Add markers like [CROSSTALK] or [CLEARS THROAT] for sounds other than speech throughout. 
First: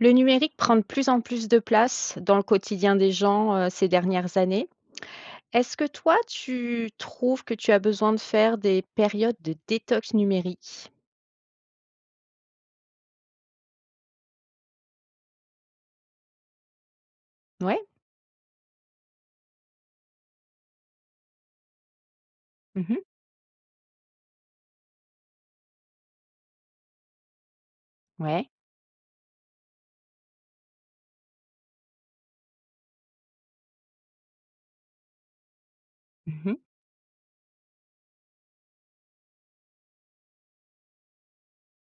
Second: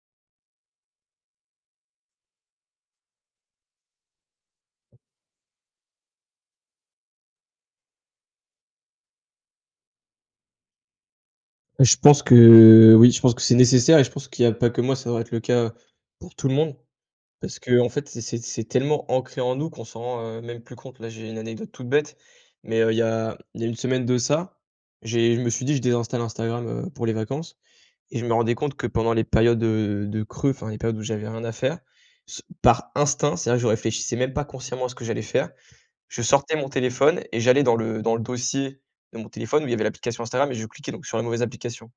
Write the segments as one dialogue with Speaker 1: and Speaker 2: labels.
Speaker 1: Le numérique prend de plus en plus de place dans le quotidien des gens, heu, ces dernières années. Est-ce que toi tu trouves que tu as besoin de faire des périodes de détox numérique?
Speaker 2: Je pense que, oui. Je pense que c'est nécessaire et je pense qu'il y a pas que moi, ça va devrait être le cas pour tout le monde. Parce
Speaker 1: Ouais.
Speaker 2: qu'en fait c'est c'est c'est tellement ancré en nous, qu'on s'en rend, heu, même plus compte. Là j'ai une anecdote toute bête, mais,
Speaker 1: Mmh
Speaker 2: heu, il y
Speaker 1: mh.
Speaker 2: a il y a une semaine de ça, j'ai je me suis dit: «Je désinstalle Instagram, heu, pour les vacances». Et je me
Speaker 1: Ouais.
Speaker 2: rendais compte que pendant les périodes, heu, de creux, enfin les périodes où j'avais rien à faire, s par instinct, c'est vrai que je réfléchissais même pas consciemment à ce que j'allais faire. Je
Speaker 1: Mmh mh.
Speaker 2: sortais mon téléphone et j'allais dans le dans le dossier de mon téléphone où il y avait l'application Instagram et je cliquais donc, sur la mauvaise application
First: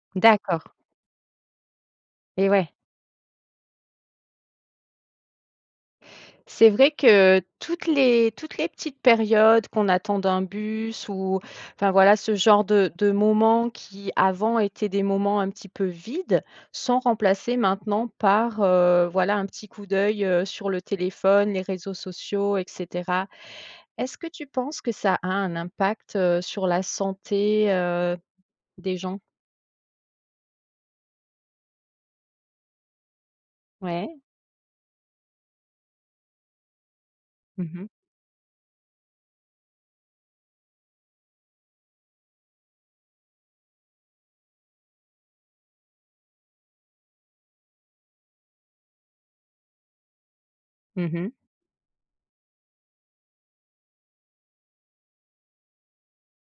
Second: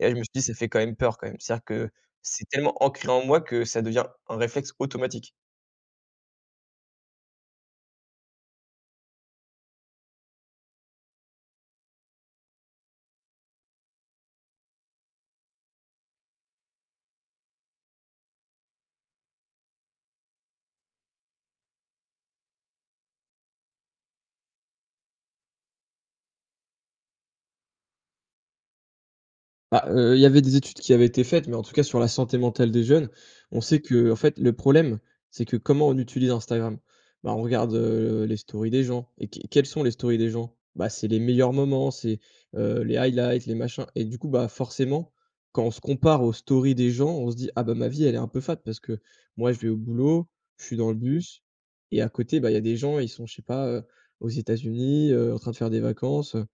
Speaker 2: et là, je me suis dit: «Ça
Speaker 1: D'accord.
Speaker 2: fait quand même peur quand même». C'est-à-dire que c'est
Speaker 1: Et ouais.
Speaker 2: tellement ancré en moi que ça devient un réflexe automatique.
Speaker 1: C'est vrai que, toutes les toutes les petites périodes, qu'on attende un bus ou enfin, voilà ce genre de de moments qui, avant étaient des moments un petit peu vides. Sont remplacés maintenant par, heu, voilà un petit coup d'œil, heu, sur le téléphone, les réseaux sociaux et cetera. Est-ce que tu penses que ça a un impact, heu, sur la santé, heu, des gens?
Speaker 2: Bah, heu, il y avait des études qui avaient été faites, mais en tout cas sur la santé mentale des jeunes, on sait que, heu, en
Speaker 1: Ouais.
Speaker 2: fait le problème, c'est que, comment on utilise Instagram? Bah, on
Speaker 1: Mmh
Speaker 2: regarde,
Speaker 1: mh.
Speaker 2: heu, les stories des gens et qu quelles sont les stories des gens? Bah, c'est les meilleurs moments, c'est, heu, les highlights, les machins et du coup bah, forcément, quand on se compare aux stories des gens, on se dit: «Ah bah ma vie elle est un peu fade, parce que moi je vais au boulot, je suis dans le
Speaker 1: Mmh mh.
Speaker 2: bus. Et à côté, bah, il y a des gens, ils sont je sais pas, heu, aux États-Unis, heu, en train de faire des vacances, heu».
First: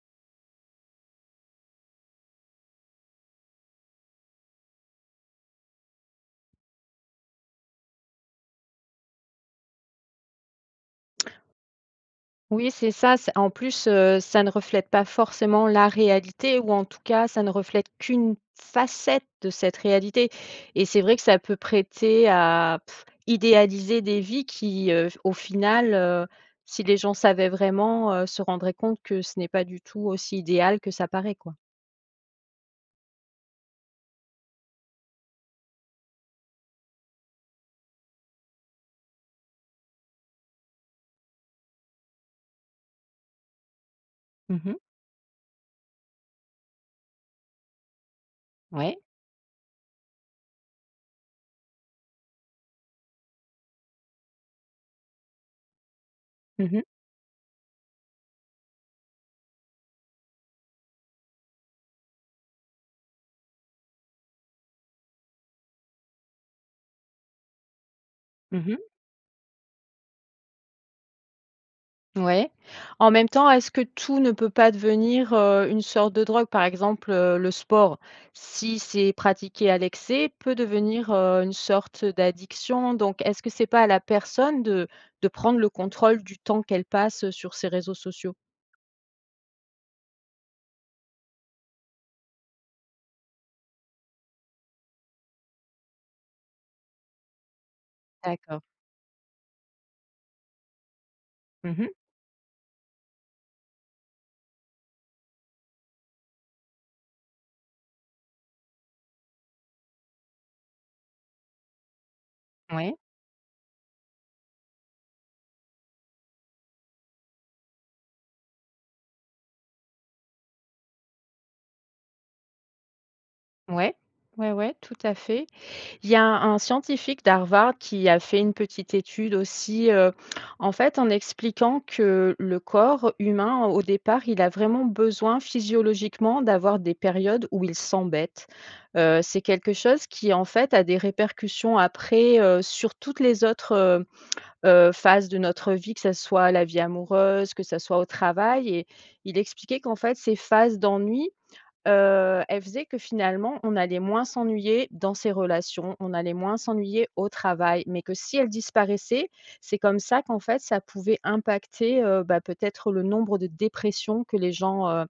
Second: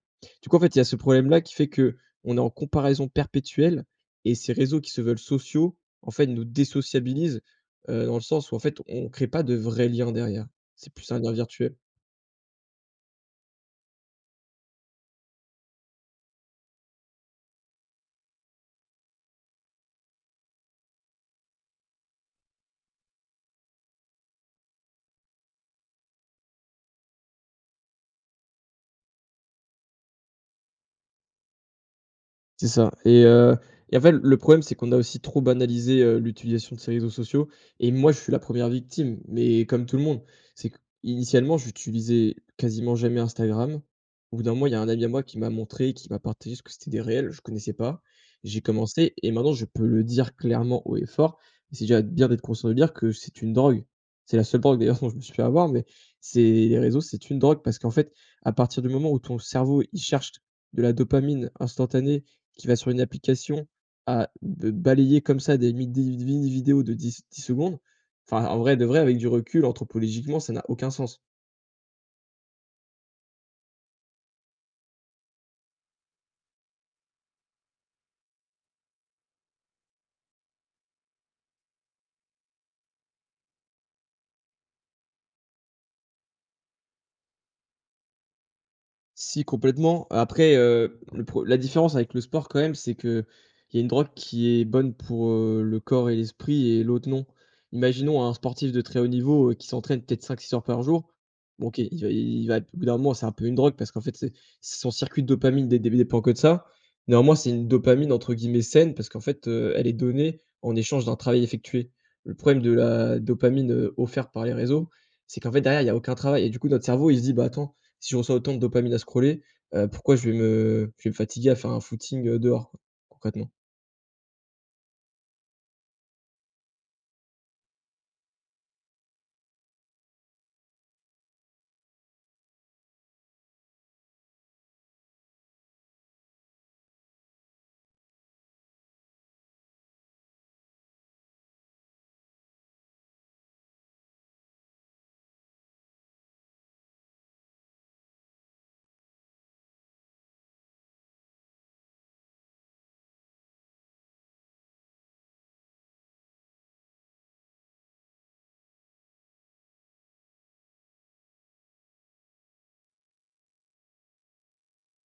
Speaker 2: Du coup en fait, il y a ce problème-là qui fait qu'on est en comparaison perpétuelle et ces réseaux qui se veulent sociaux, en fait nous désociabilisent, heu, dans le sens où en fait on crée pas de vrais liens derrière. C'est plus un lien virtuel.
Speaker 1: Oui c'est ça, c en plus, heu, ça ne reflète pas forcément la réalité. Ou en tout cas ça ne reflète qu'une facette de cette réalité. Et c'est vrai que ça peut prêter à idéaliser des vies. Qui, heu, au final, heu, si les gens savaient vraiment, heu, se rendraient compte que ce n'est pas du tout aussi idéal que ça paraît, quoi.
Speaker 2: C'est ça et heu, et en fait l le problème c'est qu'on a aussi trop banalisé, heu, l'utilisation de ces réseaux sociaux et moi je suis la 1re victime, mais comme tout le monde, c'est que initialement j'utilisais quasiment jamais Instagram, au bout d'un
Speaker 1: Mmh
Speaker 2: moment, il y
Speaker 1: mh.
Speaker 2: a un ami à moi qui m'a montré, qui m'a partagé ce que c'était des reels, je connaissais pas. J'ai
Speaker 1: Ouais.
Speaker 2: commencé et maintenant je peux le dire clairement haut et fort- et c'est déjà bien d'être conscient, de dire- que c'est une drogue. C'est la seule drogue d'ailleurs dont je me suis fait avoir, mais c'est
Speaker 1: Mmh
Speaker 2: les
Speaker 1: mh.
Speaker 2: réseaux c'est une drogue parce qu'en fait à partir du moment où ton cerveau, il cherche de la dopamine instantanée qui va sur une application à b balayer comme ça des mi des v vi vidéos de dix dix secondes, enfin, en
Speaker 1: Mmh
Speaker 2: vrai
Speaker 1: mh.
Speaker 2: de vrai avec du recul, anthropologiquement, ça n'a aucun sens.
Speaker 1: Ouais. En même temps, est-ce que tout ne peut pas devenir, heu, une sorte de drogue? Par exemple, heu, le sport, si c'est pratiqué à l'excès peut devenir, heu, une sorte d'addiction donc est-ce que c'est pas à la personne de de prendre le contrôle du temps qu'elle passe sur ces réseaux sociaux?
Speaker 2: Si complètement après, heu, le pre la différence avec le sport quand même c'est qu'il y a une drogue qui est bonne pour, heu, le corps et l'esprit et l'autre non. Imaginons un
Speaker 1: D'accord.
Speaker 2: sportif de très haut niveau, heu, qui s'entraîne peut-être 5-6 heures par jour.
Speaker 1: Mmh
Speaker 2: OK,
Speaker 1: mh.
Speaker 2: il va il va p au bout d'un moment, c'est un peu une drogue parce qu'en fait c'est si son circuit de dopamine dés le début dépend que de ça, néanmoins c'est une dopamine entre guillemets «saine», parce qu'en fait, heu, elle est donnée en échange d'un travail effectué. Le problème de
Speaker 1: Oui.
Speaker 2: la, dopamine, heu, offerte par les réseaux, c'est qu'en fait derrière, il y a aucun travail et du coup notre cerveau il se dit: «Bah attends, si je reçois autant de dopamine à scroller, heu, pourquoi je vais me je vais me fatiguer à faire un footing, heu, dehors, quoi?», concrètement.
Speaker 1: Ouais. Ouais, ouais, tout à fait. Il y a un scientifique d'Harvard qui a fait une petite étude aussi, heu, en fait, en expliquant que le corps humain, au départ, il a vraiment besoin physiologiquement d'avoir des périodes où il s'embête. Heu, c'est quelque chose qui en fait a des répercussions après, heu, sur toutes les autres, heu heu, phases de notre vie, que ça soit la vie amoureuse, que ça soit au travail et il expliquait qu'en fait ces phases d'ennui, heu, elles faisaient que finalement on allait moins s'ennuyer dans ses relations, on allait moins s'ennuyer au travail, mais que si elles disparaissaient, c'est comme ça qu'en fait ça pouvait impacter, heu, bah, peut-être le nombre de dépressions que les gens, heu,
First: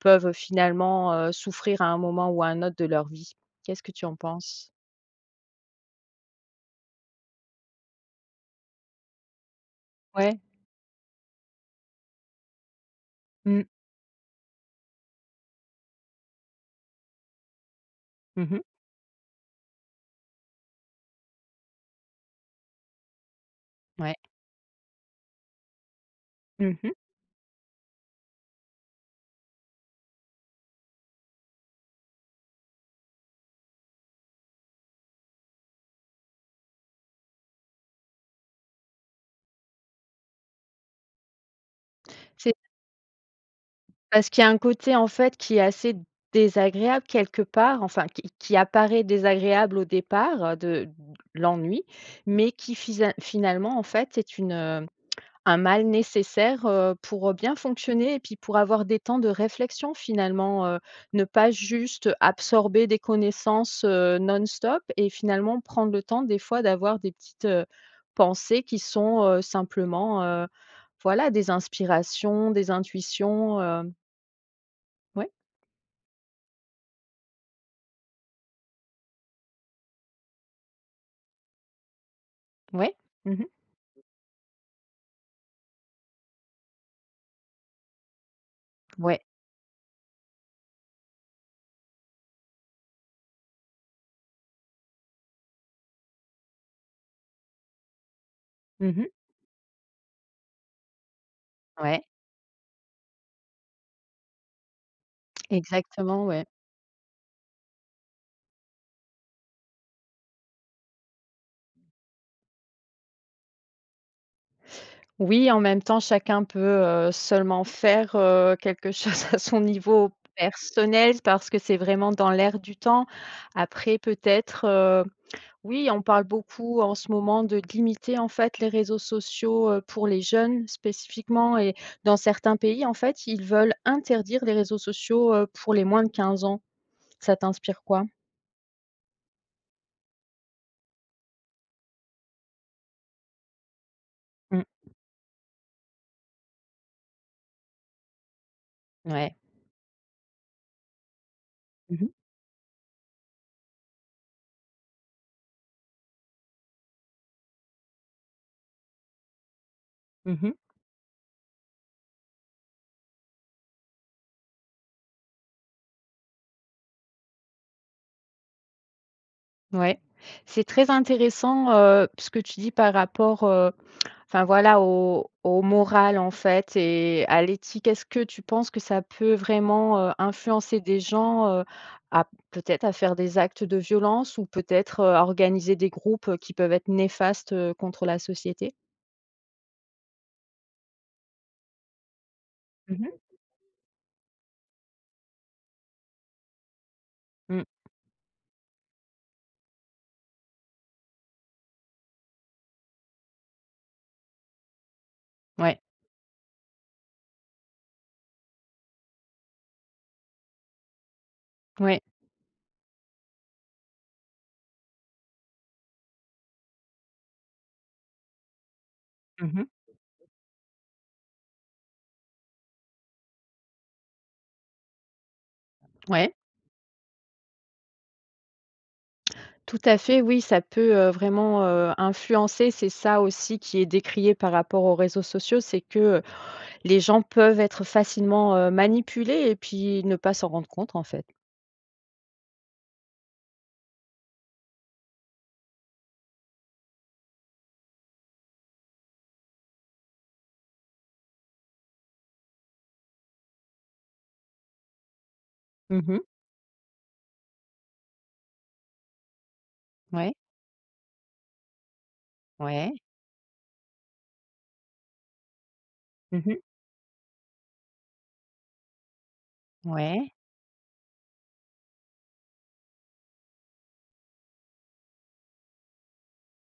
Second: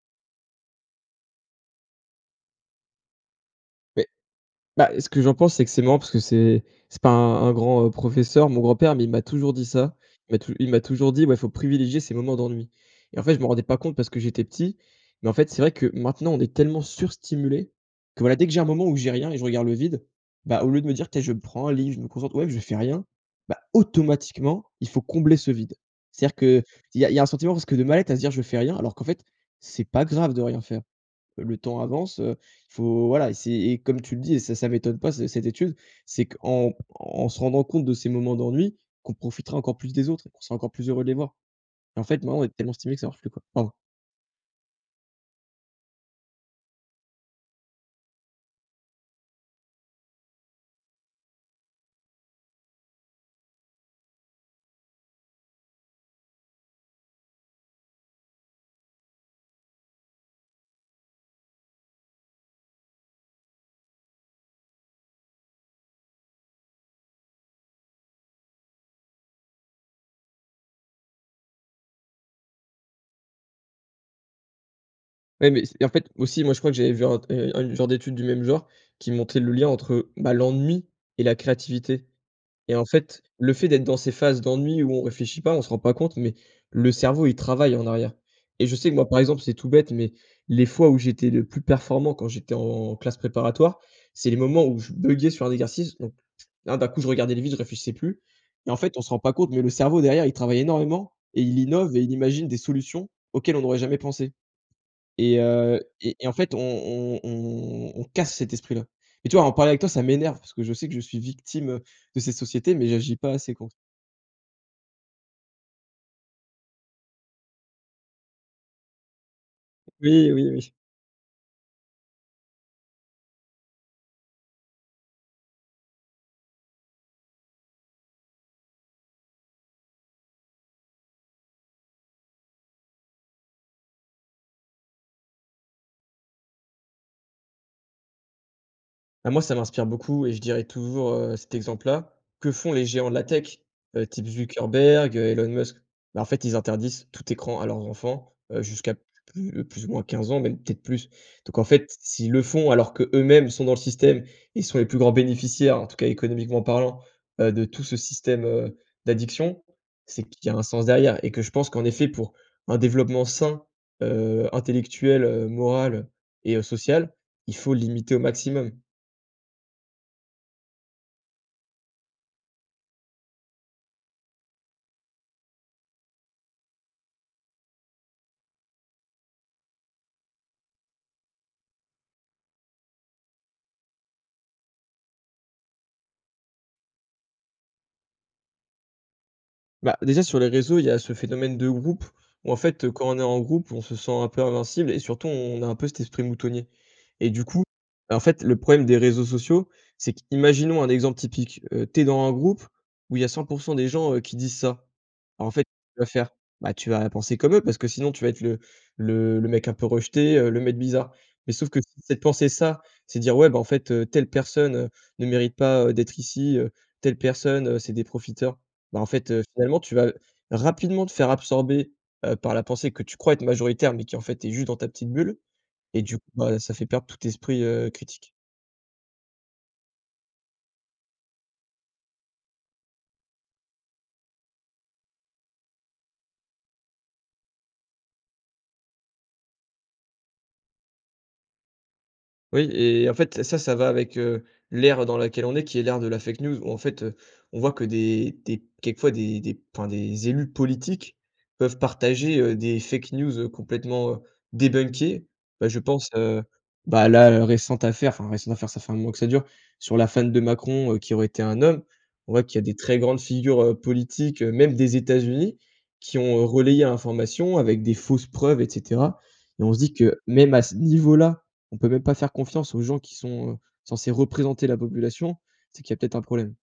Speaker 1: peuvent finalement, heu, souffrir à un moment ou à un autre de leur vie. Qu'est-ce que tu
Speaker 2: Beh,
Speaker 1: en penses?
Speaker 2: bah, ce que j'en pense c'est que c'est marrant parce que c'est c'est pas un un grand, heu, professeur, mon grand-père, mais il m'a toujours dit ça, il m'a
Speaker 1: Ouais.
Speaker 2: tou il m'a toujours dit, ouais: «Faut privilégier ses moments d'ennui» et en fait, je m'en rendais
Speaker 1: Mmh.
Speaker 2: pas compte parce que j'étais petit, mais en fait, c'est vrai que maintenant on est tellement sur-stimulés que, voilà, dès
Speaker 1: Mmh
Speaker 2: que j'ai
Speaker 1: mh.
Speaker 2: un moment où j'ai rien et je regarde le vide, bah, au lieu de me dire: «Tiens! Je me prends un livre, je me concentre, ou même, je fais rien». Bah
Speaker 1: Ouais.
Speaker 2: automatiquement, il faut combler ce vide. C'est-à-dire qu'il
Speaker 1: Mmh mh.
Speaker 2: y a il y a un sentiment presque de mal-être à se dire: «Je fais rien», alors qu'en fait, c'est pas grave de rien faire. Le temps avance, heu, faut voilà et c'est et comme tu le dis et ça ça m'étonne pas c cette étude. C'est qu'en en se rendant compte de ces moments d'ennui, qu'on profitera encore plus des autres et qu'on sera encore plus heureux de les voir et en fait, maintenant, on
Speaker 1: C'est
Speaker 2: est tellement stimulés que ça marche plus, quoi. Pardon.
Speaker 1: parce qu'il y a un côté en fait qui est assez désagréable quelque part, enfin qui qui apparaît désagréable au départ de l'ennui, mais qui fisa finalement en fait est une, heu, un mal nécessaire, heu, pour, heu, bien fonctionner et puis pour avoir des temps de réflexion, finalement, heu, ne pas juste absorber des connaissances, heu, non-stop et finalement prendre le temps des fois d'avoir des petites, heu, pensées qui sont, heu, simplement, heu, voilà, des inspirations, des intuitions, hem Ouais?
Speaker 2: Ouais, mais ce et en fait aussi moi, je crois que j'avais vu un t heu, un une genre d'étude du même genre qui montait le lien entre, heu, bah, l'ennui et la créativité et en
Speaker 1: Ouais.
Speaker 2: fait,
Speaker 1: Mmh mh.
Speaker 2: le fait d'être dans ces phases d'ennui où on réfléchit pas, on se rend pas compte, mais le cerveau il travaille en arrière et je sais que moi, par
Speaker 1: Ouais.
Speaker 2: exemple, c'est tout bête, mais, les fois où j'étais le plus performant quand j'étais en classe préparatoire, c'est les moments où je buggais sur un exercice, donc là, d'un coup, je regardais les vitres, je réfléchissais plus, mais en
Speaker 1: Mmh
Speaker 2: fait, on
Speaker 1: mh.
Speaker 2: se rend pas compte, mais le cerveau derrière, il travaille énormément et il innove et
Speaker 1: Ouais.
Speaker 2: il imagine des solutions, auxquelles on n'aurait jamais pensé et heu, et
Speaker 1: Exactement,
Speaker 2: et en
Speaker 1: ouais.
Speaker 2: fait on on on on casse cet esprit-là et tu vois? En parler avec toi, ça m'énerve, parce que je sais que je suis victime, heu, de cette société, mais j'agis pas assez contre.
Speaker 1: Oui, en même temps, chacun peut, heu, seulement faire, heu, quelque chose à son niveau
Speaker 2: Oui, oui, oui.
Speaker 1: personnel parce que c'est vraiment dans l'air du temps. Après peut-être, heu, oui, on parle beaucoup, en ce moment, de limiter, en fait, les réseaux sociaux, heu, pour les jeunes spécifiquement et dans certains pays, en fait, ils veulent interdire les réseaux sociaux, heu, pour les moins de 15 ans. Ça t'inspire quoi?
Speaker 2: Ah moi, ça m'inspire beaucoup et je dirais toujours, heu, cet exemple-là, que font les géants de la tech? Heu type
Speaker 1: Mmh.
Speaker 2: Zuckerberg, heu, Elon Musk? Bah, en fait, ils interdisent tout écran à leurs enfants, heu, jusqu'à pl
Speaker 1: Ouais.
Speaker 2: plus plus ou moins 15 ans, même peut-être plus. Donc en fait,
Speaker 1: Mmh
Speaker 2: s
Speaker 1: mh.
Speaker 2: s'ils le font, alors qu'eux-mêmes sont dans le système et sont les plus grands bénéficiaires, en tout cas, économiquement parlant, heu, de tout ce système, heu, d'addiction, c'est
Speaker 1: Mmh
Speaker 2: qu'il y
Speaker 1: mh.
Speaker 2: a un sens derrière et que je pense qu'en effet, pour un développement sain, heu, intellectuel, heu, moral et heu, social, il faut limiter au maximum.
Speaker 1: Ouais. C'est très intéressant, heu, ce que tu dis par rapport, heu, enfin, voilà, aux aux morales, en fait, et à l'éthique, est-ce que tu penses que ça peut vraiment, heu, influencer des gens, heu, à peut-être à faire des actes de violence ou peut-être, heu, à organiser des groupes, heu, qui peuvent être néfastes, heu, contre la société?
Speaker 2: Bah, déjà sur les réseaux, il y a ce phénomène de groupe, où en fait, heu,
Speaker 1: Mmh
Speaker 2: quand
Speaker 1: mh.
Speaker 2: on est en groupe, on se sent un peu invincible et surtout on a un peu cet esprit moutonnier et du coup,
Speaker 1: Mmh.
Speaker 2: bah en fait le problème des réseaux sociaux, c'est qu'imaginons un exemple typique. Heu, tu es dans un groupe où il y a 100% des gens, heu, qui disent ça. Bah en fait,
Speaker 1: Ouais.
Speaker 2: tu vas faire bah tu vas penser comme eux parce que sinon tu vas être le le le mec un peu rejeté. Heu, le mec bizarre mais sauf que si
Speaker 1: Ouais.
Speaker 2: c'est de penser ça c'est dire: «Ouais, bah, en fait, heu, telle personne, heu, ne mérite pas, heu, d'être ici, heu, telle personne, heu, c'est des profiteurs». Bah, en fait, heu,
Speaker 1: Mmh mh.
Speaker 2: finalement tu vas rapidement te faire absorber, heu, par la pensée que tu crois être majoritaire. Mais qui en fait est juste dans ta petite bulle et du coup
Speaker 1: Ouais.
Speaker 2: bah, ça fait perdre tout esprit, heu, critique.
Speaker 1: Tout à fait oui. Ça peut, heu, vraiment, heu, influencer. C'est ça aussi qui est décrié par rapport aux réseaux sociaux, c'est que, heu, les gens peuvent être facilement, heu, manipulés et puis ne pas s'en rendre compte en fait.
Speaker 2: Oui et en fait ça, ça va avec, heu, l'ère dans laquelle on est, qui est l'ère de la fake news où en fait, heu, on voit que des des p quelquefois des des p enfin des élus politiques peuvent partager, heu, des fake news, heu, complètement débunkés. Bah, je
Speaker 1: Mmh
Speaker 2: pense,
Speaker 1: mh.
Speaker 2: heu, bah, là à la récente affaire- enfin récente affaire, ça fait 1 mois que ça dure- sur la femme
Speaker 1: Ouais.
Speaker 2: de Macron, heu, qui aurait été un homme. On voit qu'il y a des
Speaker 1: Ouais.
Speaker 2: très grandes figures, heu, politiques, heu, même des États-Unis, qui
Speaker 1: Mmh
Speaker 2: ont
Speaker 1: mh.
Speaker 2: relayé l'information avec des fausses preuves et cetera et on se dit que
Speaker 1: Ouais.
Speaker 2: même à ce niveau là, on peut même pas faire confiance aux gens qui sont, heu, censés représenter la population. C'est qu'il y a peut-être un problème.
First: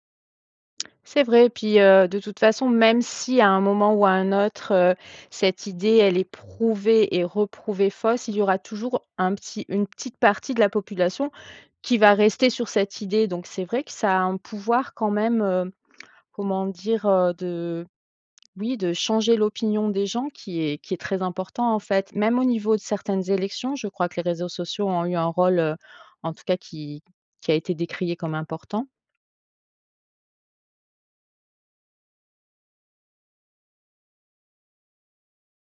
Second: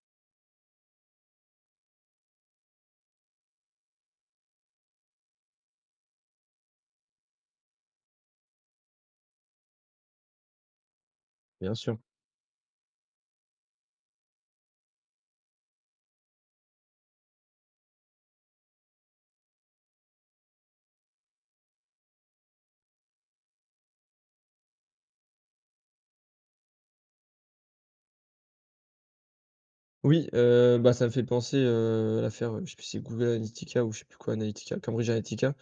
Speaker 1: C'est vrai, puis, heu, de toute façon, même si, à un moment ou à un autre, heu, cette idée, elle est prouvée et re-prouvée fausse. Il y aura toujours un petit une petite partie de la population
Speaker 2: Bien sûr.
Speaker 1: qui va rester sur cette idée donc c'est vrai que ça a un pouvoir quand même, hem, comment dire? Heu, de oui, de changer l'opinion des gens qui est qui est très important, en fait. Même au niveau de certaines élections, je crois que les réseaux sociaux ont eu un rôle, heu, en tout cas, qui qui a été décrié comme important.
Speaker 2: Oui, heu, bah, ça me fait penser, heu, à l'affaire, heu, je sais plus si c'est Google Analytica ou je sais plus quoi, Analytica, Cambridge Analytica,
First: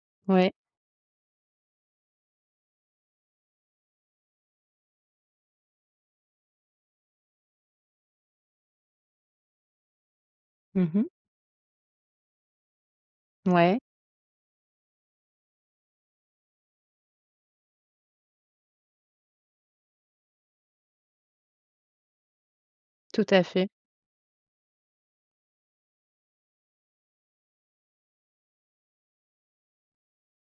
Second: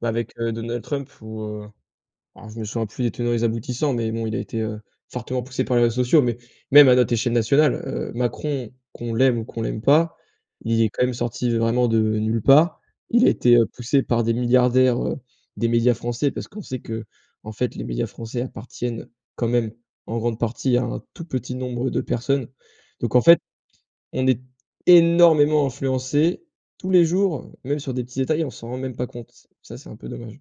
Speaker 2: bah avec,
Speaker 1: Ouais.
Speaker 2: heu, Donald Trump où heu, alors je me souviens plus les tenants et les aboutissants, mais bon, il a été, heu, fortement poussé par les réseaux sociaux mais même à notre échelle nationale, heu, Macron qu'on l'aime ou qu'on l'aime pas. Il
Speaker 1: Mmh
Speaker 2: est quand
Speaker 1: mh.
Speaker 2: même sorti vraiment de nulle part, il a été, heu,
Speaker 1: Ouais.
Speaker 2: poussé par des milliardaires, heu, des médias français parce qu'on sait qu'en fait, les médias français appartiennent, quand même, en grande partie, à un tout petit nombre de personnes donc en
Speaker 1: Tout
Speaker 2: fait,
Speaker 1: à fait.
Speaker 2: on est énormément influencés, tous les jours, même sur des petits détails. On s'en rend même pas compte. Ça, c'est un peu dommage.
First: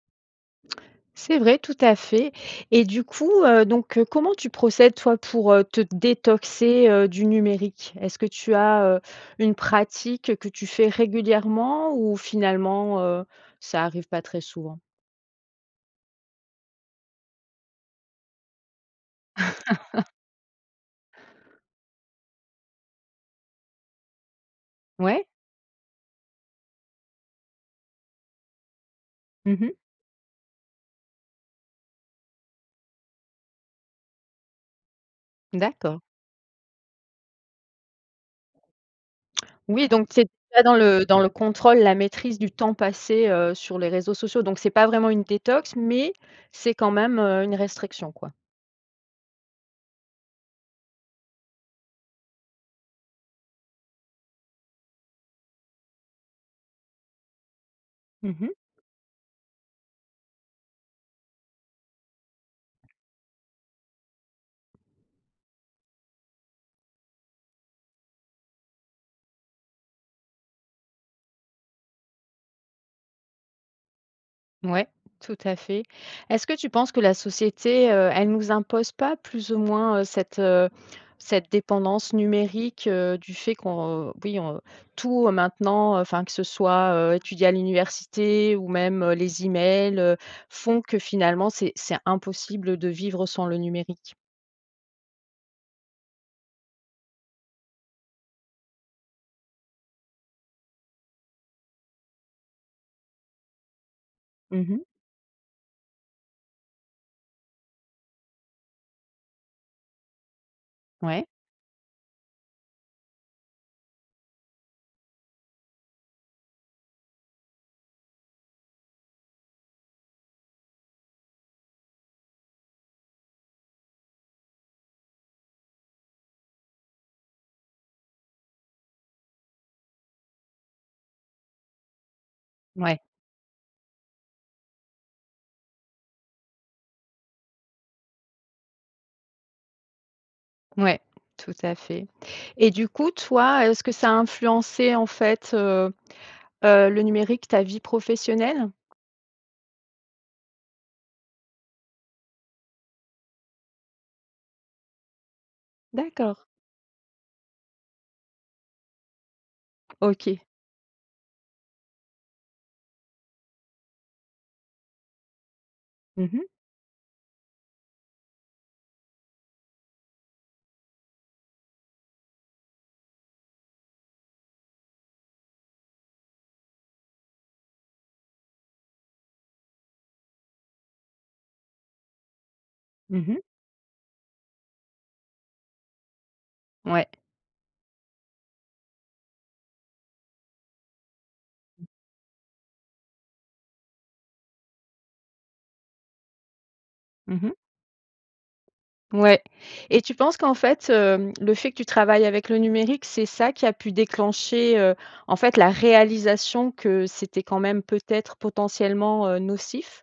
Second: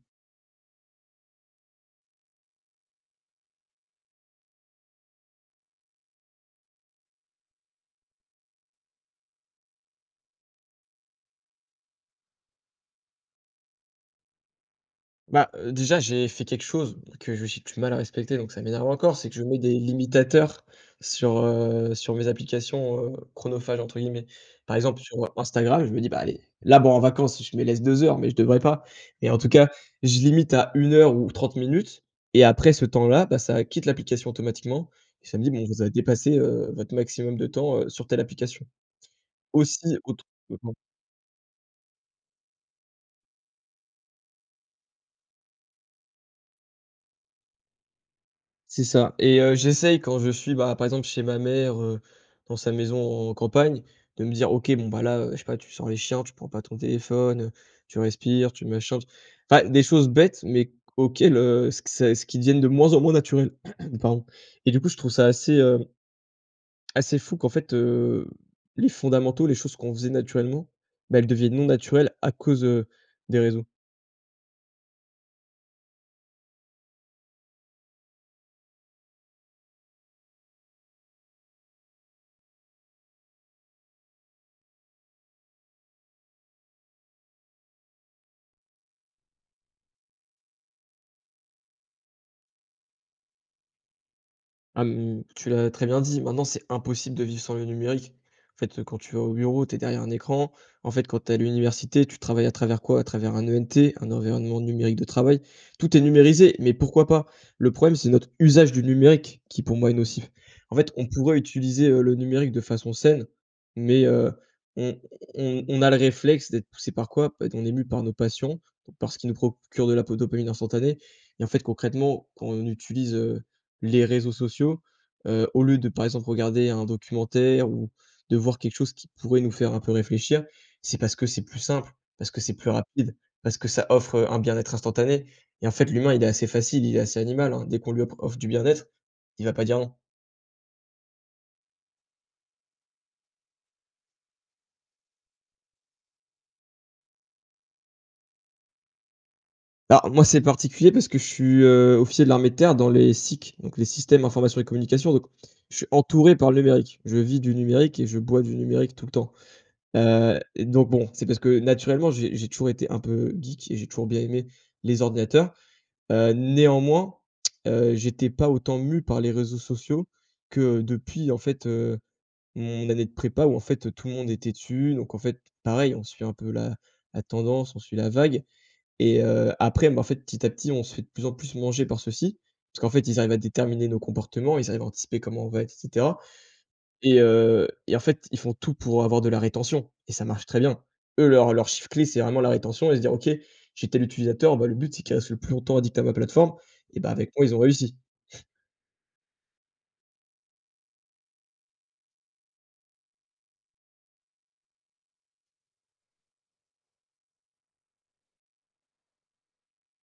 Speaker 1: C'est vrai. Tout à fait et du coup, heu, donc, heu, comment tu procèdes, toi, pour, heu, te détoxer, heu, du numérique? Est-ce que tu as, heu, une pratique que tu fais régulièrement ou finalement, heu, ça arrive pas très souvent?
Speaker 2: Bah, heu, déjà, j'ai fait quelque chose, que je j'ai du mal à respecter donc ça m'énerve encore. C'est que je mets des
Speaker 1: [LAUGHS]
Speaker 2: limitateurs sur, heu, sur mes applications, heu «chronophages» entre guillemets. Par exemple, sur
Speaker 1: Ouais.
Speaker 2: Instagram, je me dis: «Bah, allez, là, bon, en vacances, je me laisse 2 heures» mais je devrais pas. Et en tout
Speaker 1: Mmh
Speaker 2: cas,
Speaker 1: mh.
Speaker 2: je limite à 1 heure ou 30 minutes, et après ce temps-là, bah, ça a quitte l'application automatiquement et ça me dit: «Bon, vous avez
Speaker 1: D'accord.
Speaker 2: dépassé, heu, votre maximum de temps, heu, sur telle application».
Speaker 1: Oui.
Speaker 2: Aussi,
Speaker 1: Donc,
Speaker 2: autre
Speaker 1: [UNINTELLIGIBLE]
Speaker 2: [UNINTELLIGIBLE]
Speaker 1: dans le dans le contrôle, la maîtrise du temps passé, heu, sur les réseaux sociaux donc, c'est pas vraiment une détox, mais, c'est quand même, heu, une restriction, quoi.
Speaker 2: C'est ça et heu, j'essaie quand je suis, bah, par exemple, chez ma mère, heu, dans sa maison en campagne, de me dire: «OK. Bon, bah, là, heu, je sais pas, tu sors les chiens. Tu prends pas ton téléphone, heu, tu
Speaker 1: Mmh mh.
Speaker 2: respires, tu machin». Enfin, des choses bêtes, mais auxquelles, heu, s q c'est ce qui deviennent de moins en moins naturelles. [CLEARS THROAT] Pardon et du coup, je trouve ça assez, hem, assez fou qu'en fait, heu, les fondamentaux, les choses qu'on faisait naturellement, bah, elles deviennent non naturelles à cause, heu, des réseaux.
Speaker 1: Ouais. Tout à fait. Est-ce que tu penses que la société, heu, elle nous impose pas, plus ou moins, heu, cette, heu, cette dépendance numérique, heu, du fait qu'on oui, on tout, heu, maintenant, heu, enfin, que ce soit, heu, étudier à l'université, ou même, heu, les e-mails, heu, font que, finalement, c'est c'est impossible de vivre sans le numérique?
Speaker 2: Ah, hem, tu l'as très bien dit, maintenant c'est impossible de vivre sans le numérique. En fait, heu, quand tu vas au bureau, tu es derrière un écran, en fait, quand tu es à l'université, tu travailles à travers quoi? À travers un ENT, un environnement
Speaker 1: Mmh mh.
Speaker 2: numérique de travail. Tout est numérisé, mais pourquoi pas? Le problème, c'est notre usage du numérique qui, pour moi, est nocif. En fait, on
Speaker 1: Ouais.
Speaker 2: pourrait utiliser, heu, le numérique de façon saine mais, heu, on on on a le réflexe d'être poussé par quoi? Bah, on est mûs par nos passions, donc par ce qui nous procure de la po dopamine instantanée. Et en fait, concrètement, quand on utilise, heu, les réseaux sociaux, heu, au lieu de, par exemple, regarder un documentaire ou de voir quelque chose qui pourrait nous faire un peu réfléchir, c'est parce que c'est plus simple, parce que c'est plus
Speaker 1: Ouais.
Speaker 2: rapide, parce que ça offre, heu, un bien être instantané. Et en fait, l'humain il est assez facile, il est assez animal, hein, dès qu'on lui op offre du bien être, il va pas dire non.
Speaker 1: Ouais, tout à fait. Et du coup, toi, est ce que ça a influencé, en fait, heu heu, le numérique ta vie professionnelle?
Speaker 2: Bah, moi, c'est particulier, parce que je suis, heu, officier de l'armée de terre dans les SIC, donc les systèmes informations et communication, donc je suis entouré
Speaker 1: D'accord.
Speaker 2: par le numérique. Je vis du numérique et je bois du numérique, tout le temps. Heu,
Speaker 1: OK.
Speaker 2: donc bon, c'est parce que, naturellement, j'ai j'ai toujours été un peu geek et j'ai toujours bien aimé les ordinateurs.
Speaker 1: Mmh
Speaker 2: Heu,
Speaker 1: mh.
Speaker 2: néanmoins, heu, j'étais pas autant mû par les réseaux sociaux que depuis en fait, heu, mon année de prépa où en fait, heu, tout le monde était dessus. Donc en fait, pareil, on suit un peu la la tendance, on suit la vague. Et heu, après mais en fait, petit à petit, on se fait de plus en plus manger par ceux-ci, parce qu'en fait, ils
Speaker 1: Mmh
Speaker 2: arrivent
Speaker 1: mh.
Speaker 2: à déterminer nos comportements, ils arrivent à anticiper comment on va être et cetera.
Speaker 1: Ouais.
Speaker 2: Et heu, et en fait, ils font tout pour avoir de la rétention et ça marche très bien. Eux, leur leur chiffre clé, c'est vraiment la rétention et se dire: «OK, j'ai tel utilisateur, bah, le but c'est qu'il reste le plus longtemps addict à ma plateforme» et bah, avec
Speaker 1: Mmh
Speaker 2: moi,
Speaker 1: mh.
Speaker 2: ils ont réussi. [CHUCKLES]
Speaker 1: Ouais. Et tu penses qu'en fait, hem, le fait, que tu travailles avec le numérique, c'est ça qui a pu déclencher, heu, en fait, la réalisation que c'était, quand même, peut-être, potentiellement, heu, nocif?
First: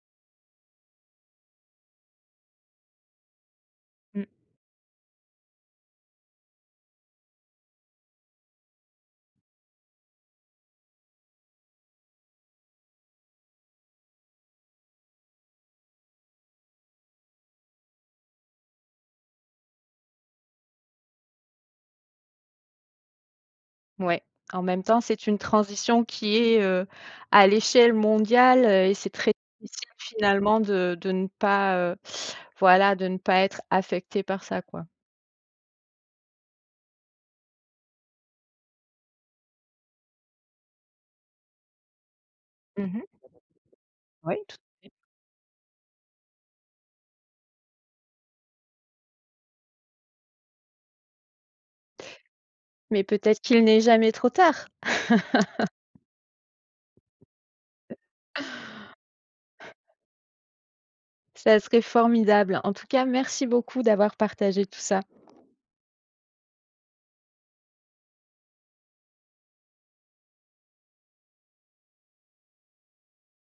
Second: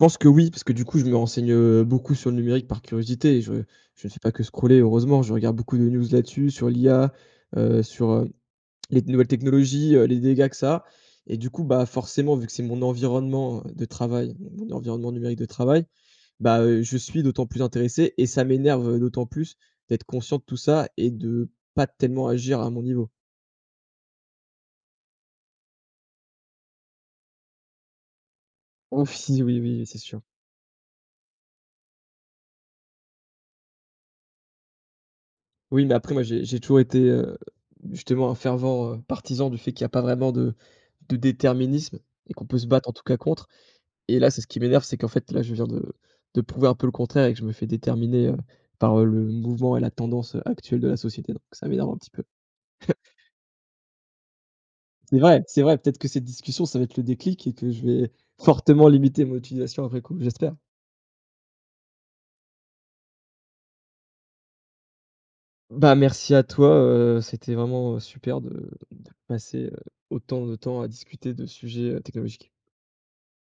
Speaker 2: Je pense que oui, parce que, du coup, je me renseigne beaucoup sur le numérique par curiosité et je je ne fais
Speaker 1: Mmh.
Speaker 2: pas que scroller, heureusement, je regarde beaucoup de news là-dessus, sur l'IA, heu, sur, heu, les nouvelles technologies, heu, les dégâts que ça a, et du coup, bah, forcément, vu que c'est mon environnement, heu, de travail, donc mon environnement numérique de travail, bah, heu, je suis d'autant plus intéressé et ça m'énerve, heu, d'autant plus d'être conscient de tout ça et de pas tellement agir à mon niveau.
Speaker 1: Ouais, en même temps, c'est une transition qui est, heu, à l'échelle mondiale, heu, et
Speaker 2: Oh
Speaker 1: c'est
Speaker 2: f
Speaker 1: très
Speaker 2: si, oui, oui,
Speaker 1: difficile,
Speaker 2: c'est sûr.
Speaker 1: finalement, de de ne pas, heu, voilà, de ne pas être affecté par ça, quoi.
Speaker 2: Oui, mais après, moi, j'ai j'ai toujours été, heu, justement, un fervent, heu, partisan du fait qu'il y a pas vraiment de de déterminisme et qu'on peut se
Speaker 1: Mmh
Speaker 2: battre, en
Speaker 1: mh.
Speaker 2: tout cas, contre. Et là,
Speaker 1: Ouais,
Speaker 2: c'est ce
Speaker 1: tout
Speaker 2: qui
Speaker 1: à
Speaker 2: m'énerve,
Speaker 1: fait.
Speaker 2: c'est qu'en fait, là, je viens de de prouver un peu le contraire et que je me fais déterminer, heu, par heu, le mouvement et la tendance, heu, actuelle de la société donc ça m'énerve un petit peu. [CHUCKLES]
Speaker 1: Mais, peut-être qu'il n'est jamais trop tard?
Speaker 2: C'est vrai! C'est vrai! Peut-être que cette discussion ça va être le déclic et que je
Speaker 1: [LAUGHS]
Speaker 2: vais fortement limiter mon utilisation après coup. J'espère!
Speaker 1: Ça serait formidable. En tout cas, merci beaucoup d'avoir partagé tout ça.
Speaker 2: Bah, merci à toi, heu, c'était vraiment, heu, super de de passer, heu, autant de temps à discuter de sujets, heu, technologiques.